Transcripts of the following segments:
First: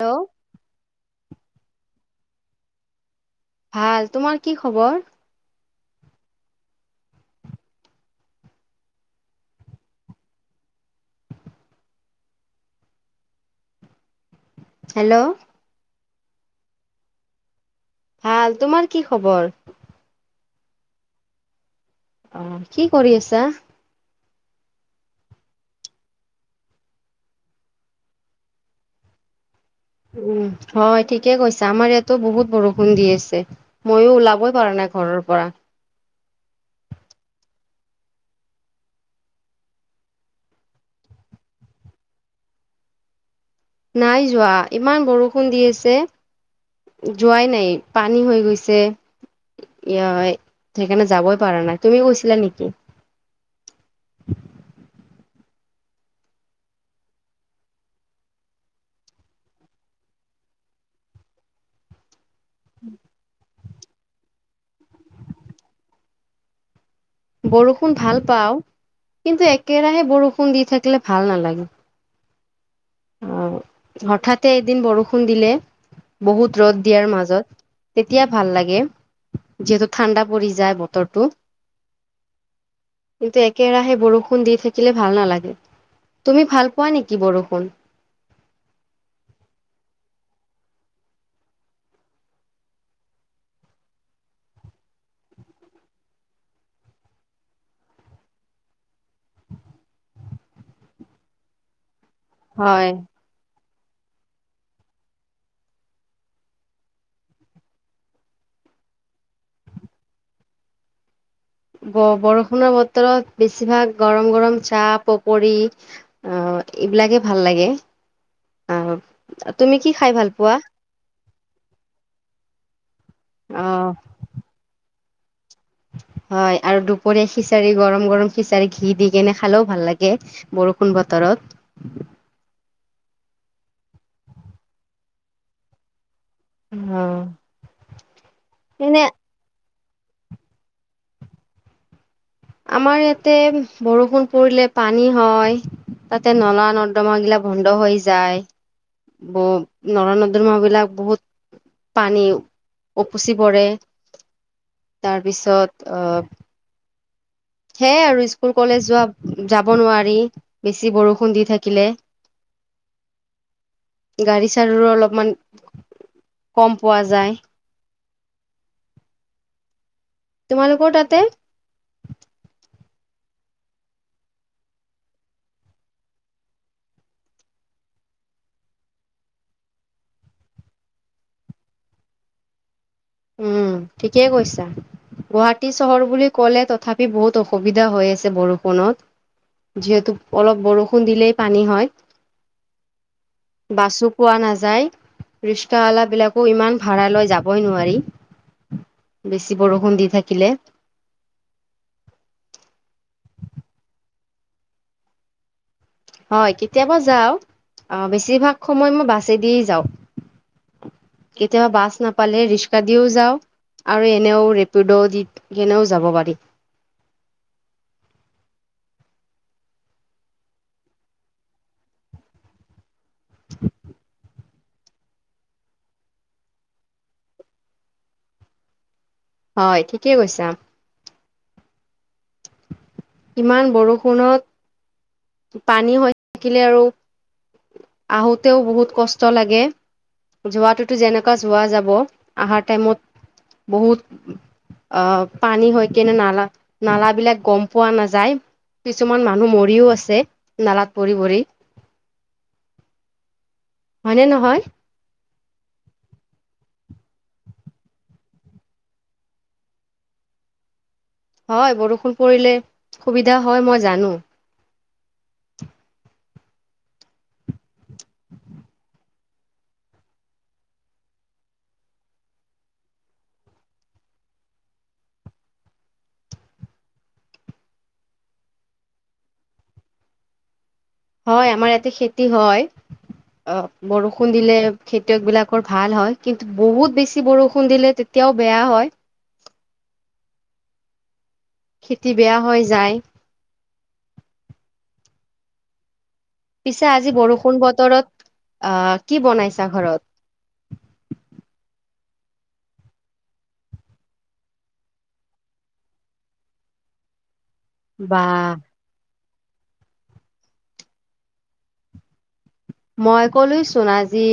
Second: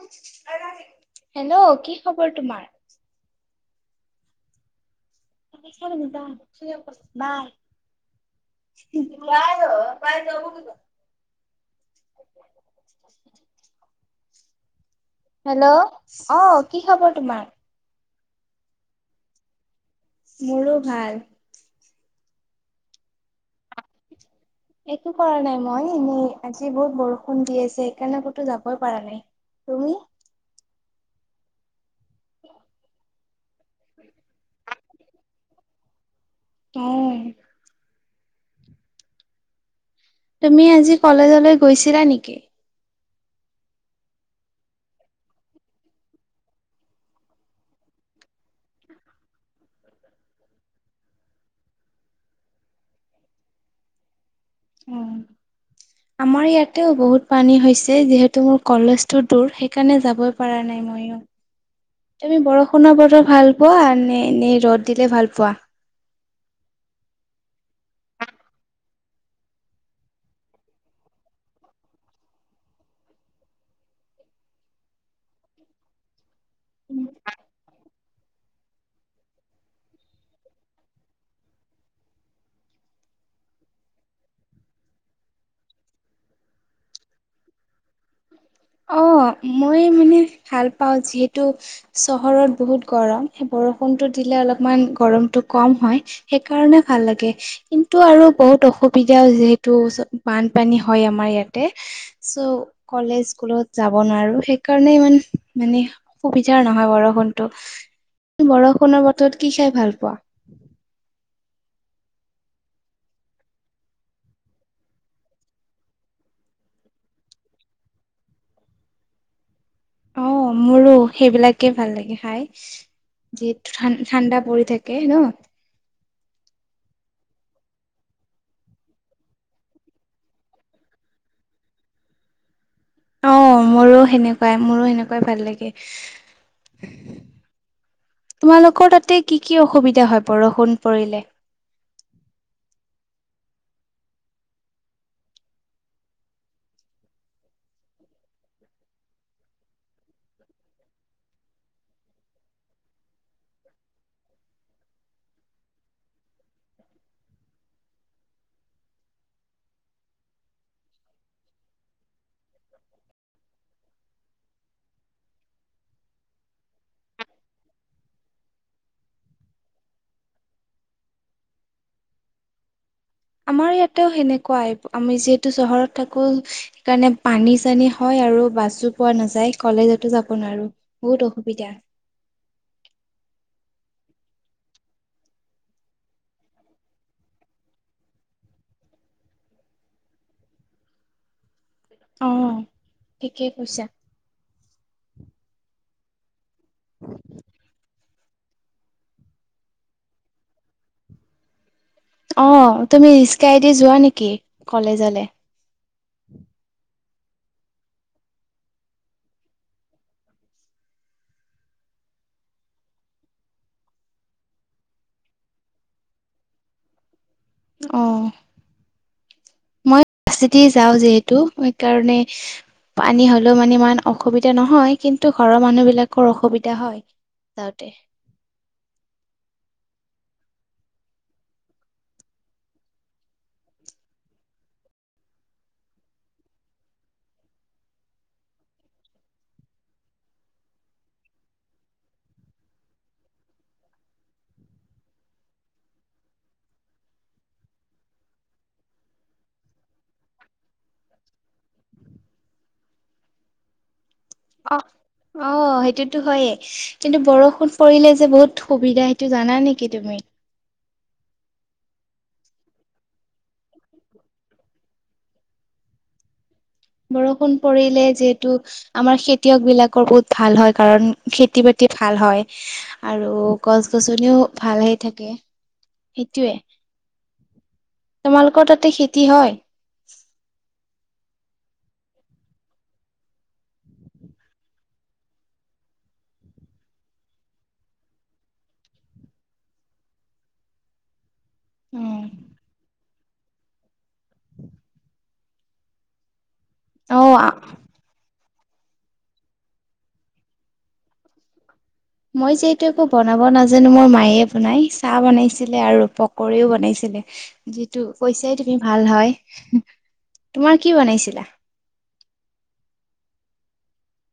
Hello hello কি খবৰ তোমাৰ ভাল তোমাৰ কি খবৰ [inaudible] হেল্ল' অঁ কি খবৰ তোমাৰ ভাল তোমাৰ কি খবৰ মোৰো ভাল আহ কি কৰি আছা একো কৰা নাই মই এনেই আজি বহুত বৰষুণ দি আছে সেইকাৰণে ক'তো যাবই পা নাই তুমি? উম হয় ঠিকে কৈছো আমাৰ ইয়াতো বহুত বৰষুণ দি আছে মইয়ো ওলাবই পাৰা নাই ঘৰৰ পৰা উম তুমি আজি কলেজলৈ গৈছিলা নেকি নাই যোৱা ইমান বৰষুণ দি আছে যোৱাই নাই পানী হৈ গৈছে সেইকাৰণে যাবই পাৰা নাই তুমি কৈছিলা নেকি আমাৰ ইয়াতেও বহুত পানী হৈছে যিহেতু মোৰ কলেজটো দূৰ সেইকাৰণে যাবই পৰা নাই ময়ো। তুমি বৰষুণৰ বতৰ ভাল পোৱা নে নে ৰ'দ দিলে ভাল পোৱা বৰষুণ ভাল পাও কিন্তু একেৰাহে বৰষুণ দি থাকিলে ভাল নালাগে অঁ হঠাতে এদিন বৰষুণ দিলে বহুত ৰ'দ দিয়াৰ মাজত তেতিয়া ভাল লাগে যিহেতু ঠাণ্ডা পৰি যায় বতৰটো কিন্তু একেৰাহে বৰষুণ দি থাকিলে ভাল নালাগে তুমি ভাল পোৱা নেকি বৰষুণ। অ মই মানে ভাল পাওঁ যিহেতু চহৰত বহুত গৰম সেই বৰষুণটো দিলে অলপমান গৰমটো কম হয় সেইকাৰণে ভাল লাগে কিন্তু আৰু বহুত অসুবিধাও যিহেতু বানপানী হয় আমাৰ ইয়াতে চ' হয় কলেজ যাব নোৱাৰো সেইকাৰণে ইমান মানে সুবিধাৰ নহয় বৰষুণতটো বৰষুণৰ বতৰত কি খাই ভাল পোৱা ব বৰষুণৰ বতৰত বেছিভাগ গৰম গৰম চাহ পকৰি অঁ এইবিলাকে ভাল লাগে অঁ অঁ মোৰো সেইবিলাকে ভাল লাগে খাই অ যিহেতু ঠাণ্ডা পৰি থাকে [inaudible] হয় আৰু দুপৰীয়া খিচাৰি গৰম গৰম খিচাৰি ঘি দি কেনে খালেও ভাল লাগে বৰষুণ বতৰত অঁ মোৰো সেনেকুৱাই মোৰো সেনেকুৱাই ভাল লাগে। অ তোমালোকৰ এনে তাতে কি কি অসুবিধা হয় বৰষুণ পৰিলে আমাৰ ইয়াতে বৰষুণ পৰিলে পানী হয় তাতে নলা নৰ্দমা গিলা বন্ধ হৈ যায় ব নলা নৰ্দমা বিলাক বহুত পানী উপচি পৰে তাৰপিছত আহ সেয়াই আৰু স্কুল কলেজ যোৱা যাব নোৱাৰি বেছি বৰষুণ দি থাকিলে গাড়ী চাৰ়ুৰো অলপমান কম পোৱা যায় তোমালোকৰ তাতে আমাৰ ইয়াতেও সেনেকুৱাই আমি যিহেতু চহৰত থাকো সেইকাৰণে পানী চানী হয় আৰু বাছো পোৱা নেযায় কলেজতো যাব নোৱাৰো বহুত অসুবিধা উম ঠিকেই কৈছা গুৱাহাটী চহৰ বুলি ক'লে তথাপি বহুত অসুবিধা হৈ আছে বৰষুণত যিহেতু অলপ বৰষুণ দিলেই পানী হয় অ ঠিকেই কৈছা। বাছো পোৱা নাযায় ৰিস্কাৱালাক বিলাক কু ইমান ভাড়া লয় যাবই নোৱাৰি বেছি বৰষুণ দি থাকিলে অ তুমি ৰিক্সাইদি যোৱা নেকি কলেজলে হয় কেতিয়াবা যাওঁ অ বেছিভাগ সময় মই বাছে দিয়েই যাওঁ কেতিয়াবা বাছ নাপালে ৰিক্সা দিও যাওঁ আৰু এনেও ৰেপিড' দি কেনেও যাব পাৰি অঁ দি যাওঁ যিহেতু সেইকাৰণে পানী হ'লেও মানে ইমান অসুবিধা অসুবিধা নহয় কিন্তু ঘৰৰ মানুহ বিলাকৰ অসুবিধা হয় যাওঁতে হয় ঠিকেই কৈছা ইমান বৰষুণত পানী হৈ থাকিলে আৰু আহোঁতেও বহুত কষ্ট লাগে যোৱাটোতো যেনেকুৱা যোৱা যাব আহাৰ টাইমত বহুত আহ পানী হৈ কিনে নালা নালাবিলাক গম পোৱা নেযায় কিছুমান মানুহ মৰিও আছে নালাত পৰি পৰি। হয়নে নহয় অঁ সেইটোতো হয়য়ে কিন্তু বৰষুণ পৰিলে যে বহুত সুবিধা সেইটো জানা নেকি তুমি হয় বৰষুণ পৰিলে সুবিধা হয় মই জানো বৰষুণ পৰিলে যিহেতু আমাৰ খেতিয়ক বিলাকৰ বহুত ভাল হয় কাৰণ খেতি বাতি ভাল হয় আৰু গছ গছনিও ভাল হৈ থাকে সেইটোৱে তোমালোকৰ তাতে খেতি হয় হয় আমাৰ ইয়াতে খেতি হয় অ বৰষুণ দিলে খেতিয়ক বিলাকৰ ভাল হয় কিন্তু বহুত বেছি বৰষুণ দিলে তেতিয়াও বেয়া হয় খেতি উম বেয়া হৈ যায় [inaudible] পিছে আজি অ বৰষুণ বতৰত আহ কি বনাইছা ঘৰত মই যিহেতু একো বনাব নাজানো মোৰ মায়ে বনাই চাহ বনাইছিলে আৰু পকৰিও বনাইছিলে। যিটো বা কইচাই তুমি ভাল হয় তোমাৰ কি বনাইছিলা মই কলোয়েচোন আজি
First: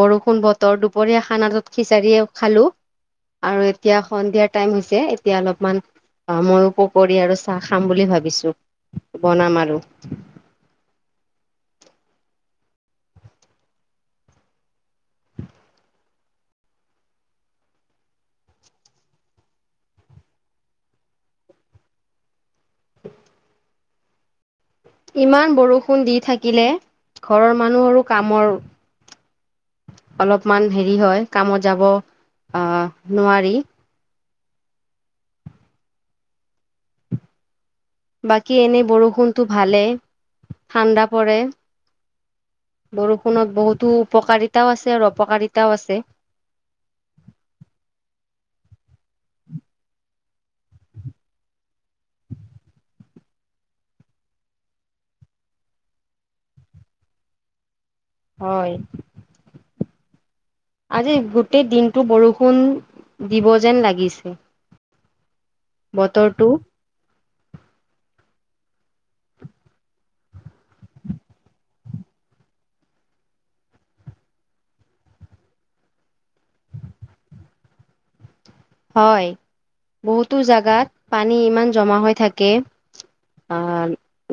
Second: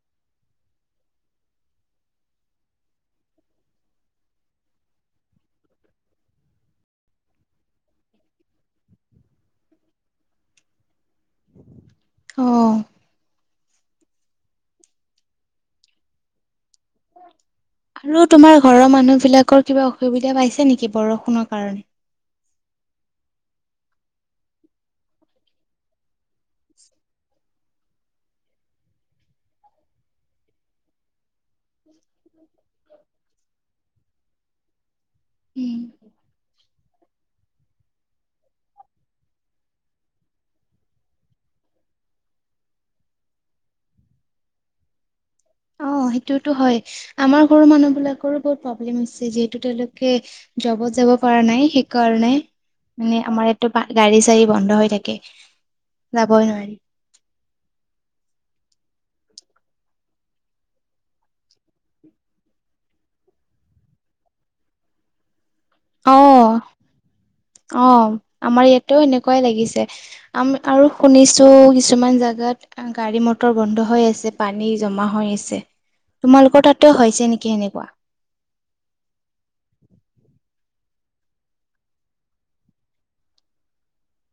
বৰষুণ বতৰ দুপৰীয়া খানাটোত বিচাৰিয়েই খালো আৰু এতিয়া সন্ধিয়াৰ টাইম হৈছে এতিয়া অলপমান অঁ ময়ো পকৰী আৰু চাহ খাম বুলি ভাবিছোঁ বনাম আৰু আহ আৰু তোমাৰ ঘৰৰ মানুহ বিলাকৰ কিবা অসুবিধা পাইছে নেকি বৰষুণৰ কাৰণে ইমান বৰষুণ দি থাকিলে ঘৰৰ মানুহৰো কামৰ অলপমান হেৰি হয় কামত যাব আহ নোৱাৰি উম বাকী এনেই বৰষুণটো ভালে ঠাণ্ডা পৰে বৰষুণত বহুতো উপকাৰিতাও আছে আৰু অপকাৰিতাও অ আছে সেইটোতো হয় আমাৰ ঘৰৰ মানুহ বিলাকৰো বহুত প্ৰব্লেম হৈছে যিহেতু তেওঁলোকে জবত যাব পৰা নাই সেইকাৰণে মানে আমাৰ ইয়াতো গাড়ী চাৰী বন্ধ হৈ থাকে যাবই নোৱাৰি হয় আজি গোটেই দিনটো বৰষুণ দিব যেন লাগিছে অ বতৰটো অ আমাৰ ইয়াতেও এনেকুৱাই লাগিছে আম আৰু শুনিছোঁ কিছুমান জেগাত গাড়ী মটৰ বন্ধ হৈ আছে পানী জমা হৈ আছে তোমালোকৰ তাতো হৈছে নেকি এনেকুৱা হয় বহুতো জাগাত পানী ইমান জমা হৈ থাকে আহ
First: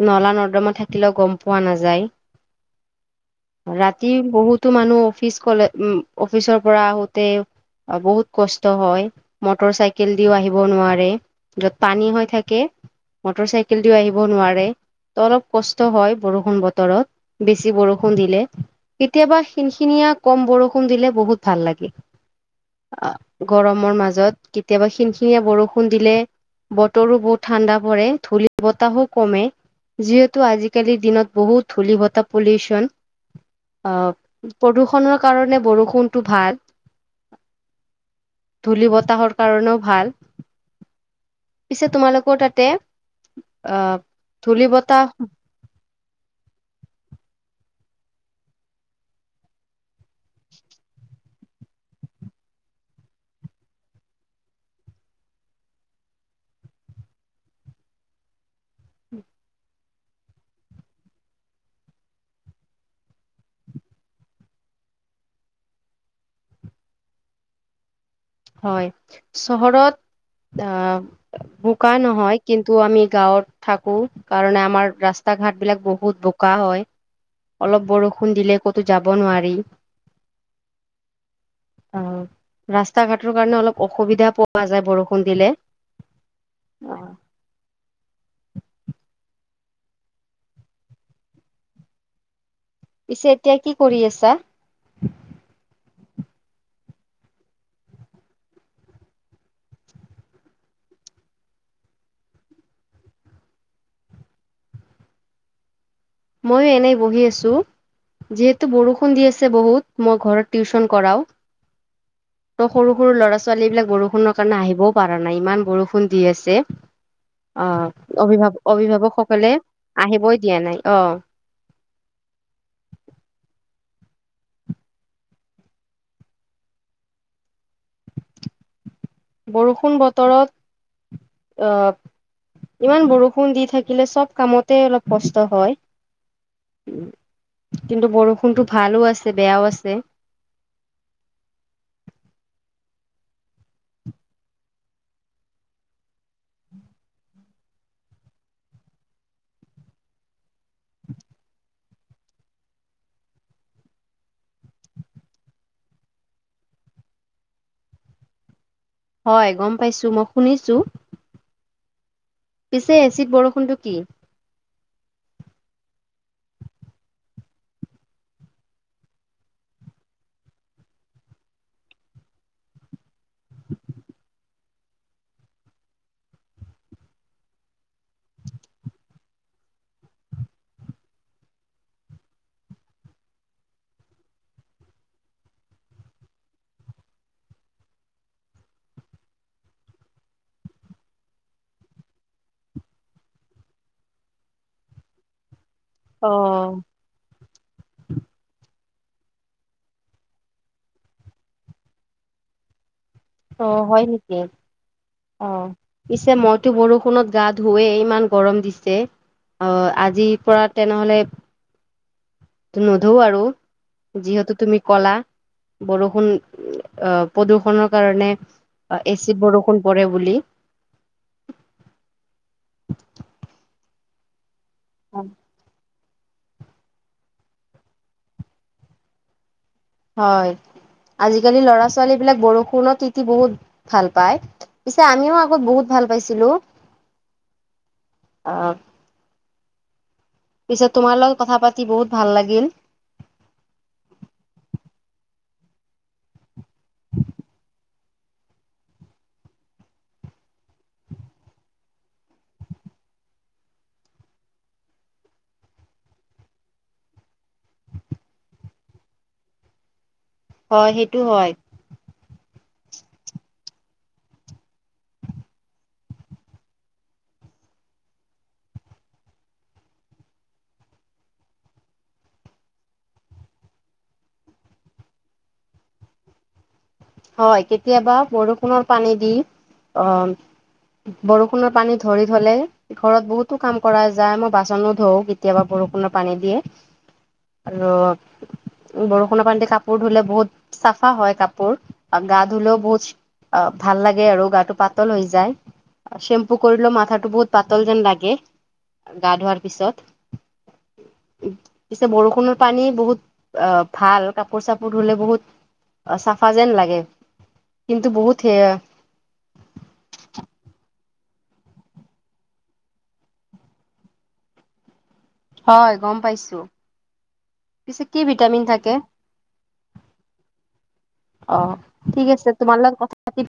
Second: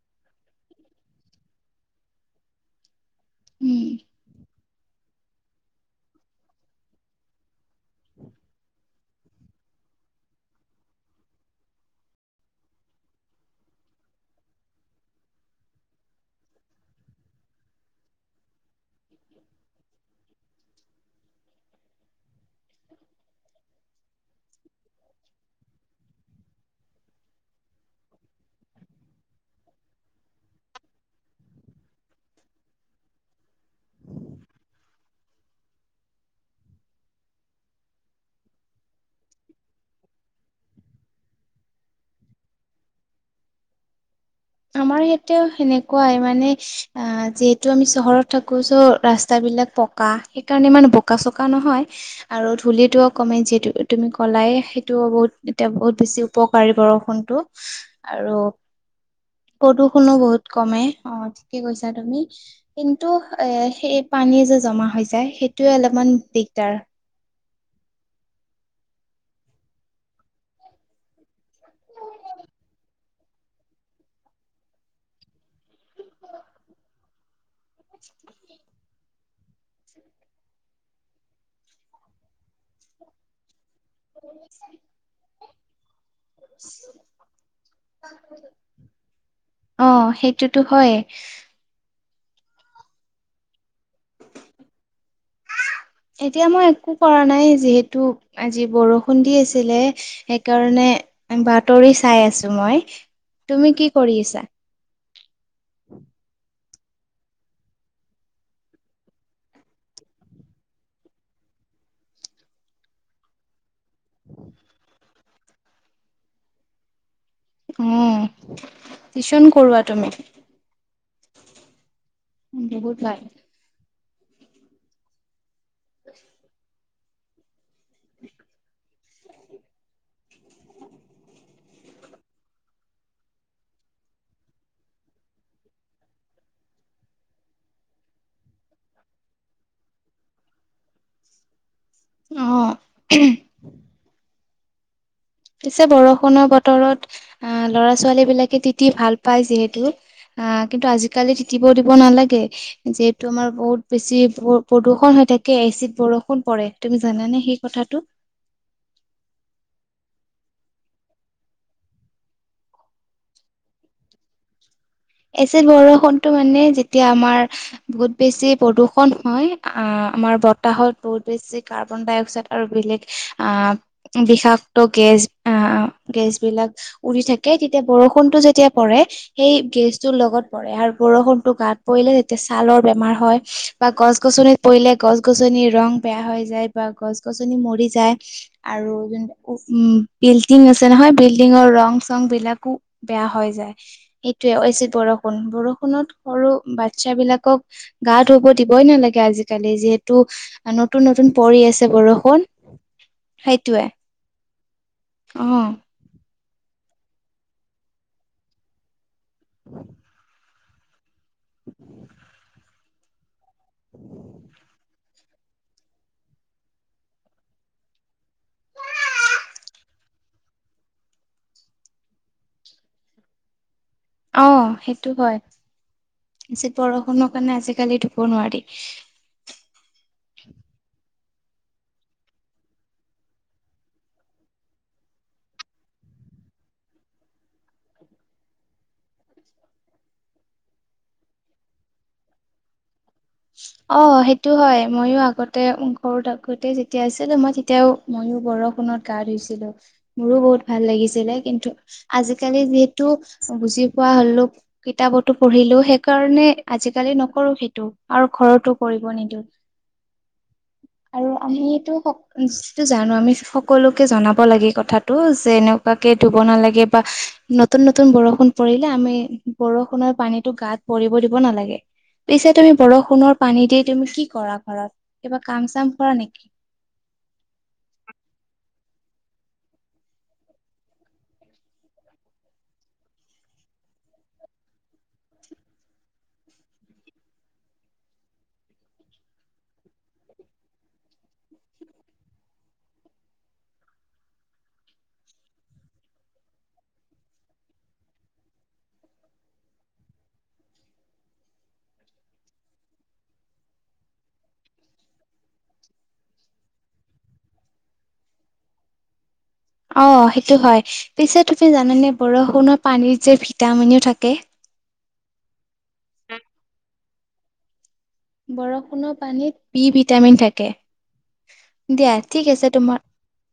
নলা নৰ্দমা থাকিলেও গম পোৱা নেযায় উম ৰাতি বহুত তোৰ, মানুহ অফিচ কলে, উম, অফিচৰ পৰা আহোতে, বহুত কষ্ট হয় মটৰ চাইকেল দিও আহিব নোৱাৰে, যত পানী হৈ থাকে, মটৰ চাইকেল দিও আহিব নোৱাৰে, ত অলপ কষ্ট হয় বৰষুণ বতৰত, বেছি বৰষুণ দিলে, কেতিয়াবা সিনখিনিয় কম বৰষুণ দিলে বহুত ভাল লাগে। অ গৰমৰ মাজত ত কেতিয়াবা খিনিখিনিয়ে বৰষুণ দিলে, বতৰো বহুত ঠাণ্ডা পৰে, ধূলি বতাহো কমে, যিহেতু আজিকালিৰ দিনত বহুত ধূলি বতাহ পলিউচন, আহ প্ৰদূষণৰ কাৰণে বৰষুণটো ভাল, ধূলি বতাহ সপ্তাহৰ কাৰণেও ভাল। পিছে তোমালোকেও, তাতে আহ ধূলি আমাৰ বতাহ ইয়াতেও সেনেকুৱাই, মানে যে যটো আমি চহৰত থাকো, চ' ৰাস্তাবিলাক পকা, সেইকাৰণে ইমান বোকা চোকা নহয়, আৰু ধূলিতটো অ কমে যিহেত তুমি ক'লাই সেইটোও বহুত এতিয়া বহুত বেছি উপকাৰী বৰষুণটো, আৰু প্ৰদূষণো বহুত কমে, অ ঠিকে কৈছা তুমি, কিন্তু এ সেই পানী যে জমা হৈ যায়, সেইটোয়ে অলপমান দিগদাৰ। হয়, চহৰত, আহ বোকা নহয়, কিন্তু আমি গাঁৱত থাকো কাৰণে আমাৰ ৰাস্তা ঘাট বিলাক বহুত বোকা হয়। অলপ বৰষুণ দিলে ক'তো যাব নোৱা যি, অ' ৰাস্তা ঘাটৰ কাৰণে অলপ অসুবিধা পোৱা যায় বৰষুণ দিলে অ‍ঁ সেইটোতো হয়। পিছে এতিয়া কি কৰি আছা? এতিয়া মই একো কৰা নাই যিহেতু আজি বৰষুণ দি আছিলে, সেইকাৰণে বাতৰি চাই আছো মই, তুমি কি কৰি আছা? মই এনে বহি আছো, যিহেতো বৰষুণ দি আছে বহুত, মই ঘৰত টিউচন কৰাও, সৰু-সৰু লৰা ছোৱালী বিলাক বৰষুণৰ কাৰণে আহিবও পাৰে ৰা, নাই ইমান বৰষুণ দি আছে। অ অঁ, অভিভাৱ, টিউচন অভিভাৱকসকলে কৰোৱা তুমি আহিবই দিয়া নাই। অঁ। হুত লাই [unintelligible] আ [inaudible] বৰষুণ বতৰত, আ ইমান বৰষুণ দি থাকিলে চব কামতে অলপ কষ্ট হয়, উম, কিন্তু বৰষুণটো ভালো আছে, বেয়াও আছে। অঁ'হ। পিছে বৰষুণৰ বতৰত, আহ ল'ৰা ছোৱালী বিলাকে তিতি ভাল পায় যিহেতু আ কিন্তু আজিকালি তিতিব দিব কব নালাগে, যিহেতু আমাৰ বহুত বেছি প্ৰদূষন হৈ থাকে এচিত বৰষুণ পৰে, তুমি জানানে সেই কথাটো? হয় গম পাইছো, মই শুনিছো। পিছে, এচিড বৰষুণটো কি? এচিড বৰষুণটো মানে, যেতিয়া আমাৰ, বহুত বেছি প্ৰদূষন হয়, আহ আমাৰ বতাহত বহুত বেছি কাৰ্বন ডাই অক্সাইড আৰু বেলেগ, আহ বিষাক্ত গেছ, আহ গেছ বিলাক উৰি থাকে, তেতিয়া বৰষুণটো যেতিয়া পৰে, সেই গেছ লগত পৰে, আৰু বৰষুণতটো গাত পৰিলে তেতিয়া ছালৰ বেমাৰ হয়, বা গছ গছনিত পৰিলে, গছ গছনিৰ ৰং বেয়া হৈ যায়, বা গছ গছনি মৰি যায়, আৰু যোন উ উ বিল্ডিং আছে নহয়, বিল্ডিঙৰ ৰং চং বিলাকো বেয়া হৈ যায়, সেইটোয়ে বৰষুণ, বৰষণ ত অ সৰু বাচ্ছা বিলাকক গা ধুব দিব বই নালাগে আজিকালি যিহেতু নতুন নতুন পৰি আছে বৰষুণ অঁ, সেইটোৱে হয় নেকি? অ অঁ পিছে মই এইটো বৰষুণত গা ধোৱেই, ইমান গৰম দিছে, অ আজিৰ পৰা তেনেহলে উ [inaudible] নধও আৰু। যিহেতু তুমি কলা। বৰষুণ অ প্ৰদূষণৰ। কাৰণে এচিড বৰষুণ পৰে বুলি। অ' সেইটো হয়। যে বৰষুণৰ কাৰণে আজিকালি ধুব নোৱাৰি। হয় আজিকালি লৰা ছোৱালী বিলাক বৰষুণত তিতি বহুত ভাল পায় পিছে আমিও আগত বহুত ভাল পাইছিলো আহ পিছত তোমাৰ লগত কথা পাতি বহুত ভাল লাগিল অ 'সেইটো হয় ময়ো আগতে ঘৰ থাকো গোটেই যেতিয়া আছিল মই তেতিয়াও। ময়ো বৰষুণত গা ধুইছিলো মোৰো বহুত ভাল লাগিছিলে কিন্তু আজিকালি যিহেতু বুজি পোৱা হলো কিতাপতো পঢ়িলো সেইকাৰণে আজিকালি নকৰো সেইটো আৰু ঘৰতো কৰিব নিদিওঁ। হয় সেইটো আৰু হয়। আমি এইটো। যিটো জানো আমি সকলোকে জনাব লাগে কথাটো যে এনেকুৱাকে ধুব নালাগে বা নতুন- নতুন বৰষুণ পৰিলে আমি বৰষুণৰ পানীতো গাত ভৰিব দিব নালাগে পিছে তুমি। বৰষুণৰ পানী দি তুমি কি কৰা ঘৰত কিবা কাম চাম কৰা নেকি? হয়, কেতিয়াবা বৰষুণনৰ পানী দি আহ বৰষুণৰ পানী ধৰি ধলে ঘৰত বহুতো কাম কৰা যায় মই বাচনো ধো কেতিয়াবা বৰষুণৰ পানী দিয়ে আৰু বৰষুণৰ পানী দি কাপোৰ ধুলে বহুত চাফা হয় কাপোৰ গা ধুলেও বহুত ভাল লাগে আৰু গাটো পাতল হৈ যায় চেম্পু কৰিলেও মাথাটো বহুত পাতল যেন লাগে গা ধোৱাৰ পিছত পিছে বৰষুণৰ পানী বহুত আহ ভাল কাপোৰ চাপোৰ ধুলে বহুত চাফা যেন লাগে। কিন্তু বহুত সেয়া। অ' সেইটো হয় পিছে তুমি জানানে বৰষুণৰ পানীৰ যে ভিটামিনো থাকে। হয় গম পাইছো। পিছে কি ভিটামিন থাকে বৰষুণৰ পানীত বি ভিটামিন থাকে অ দিয়া ঠিক আছে লগত তোমাৰ। কথা পাতি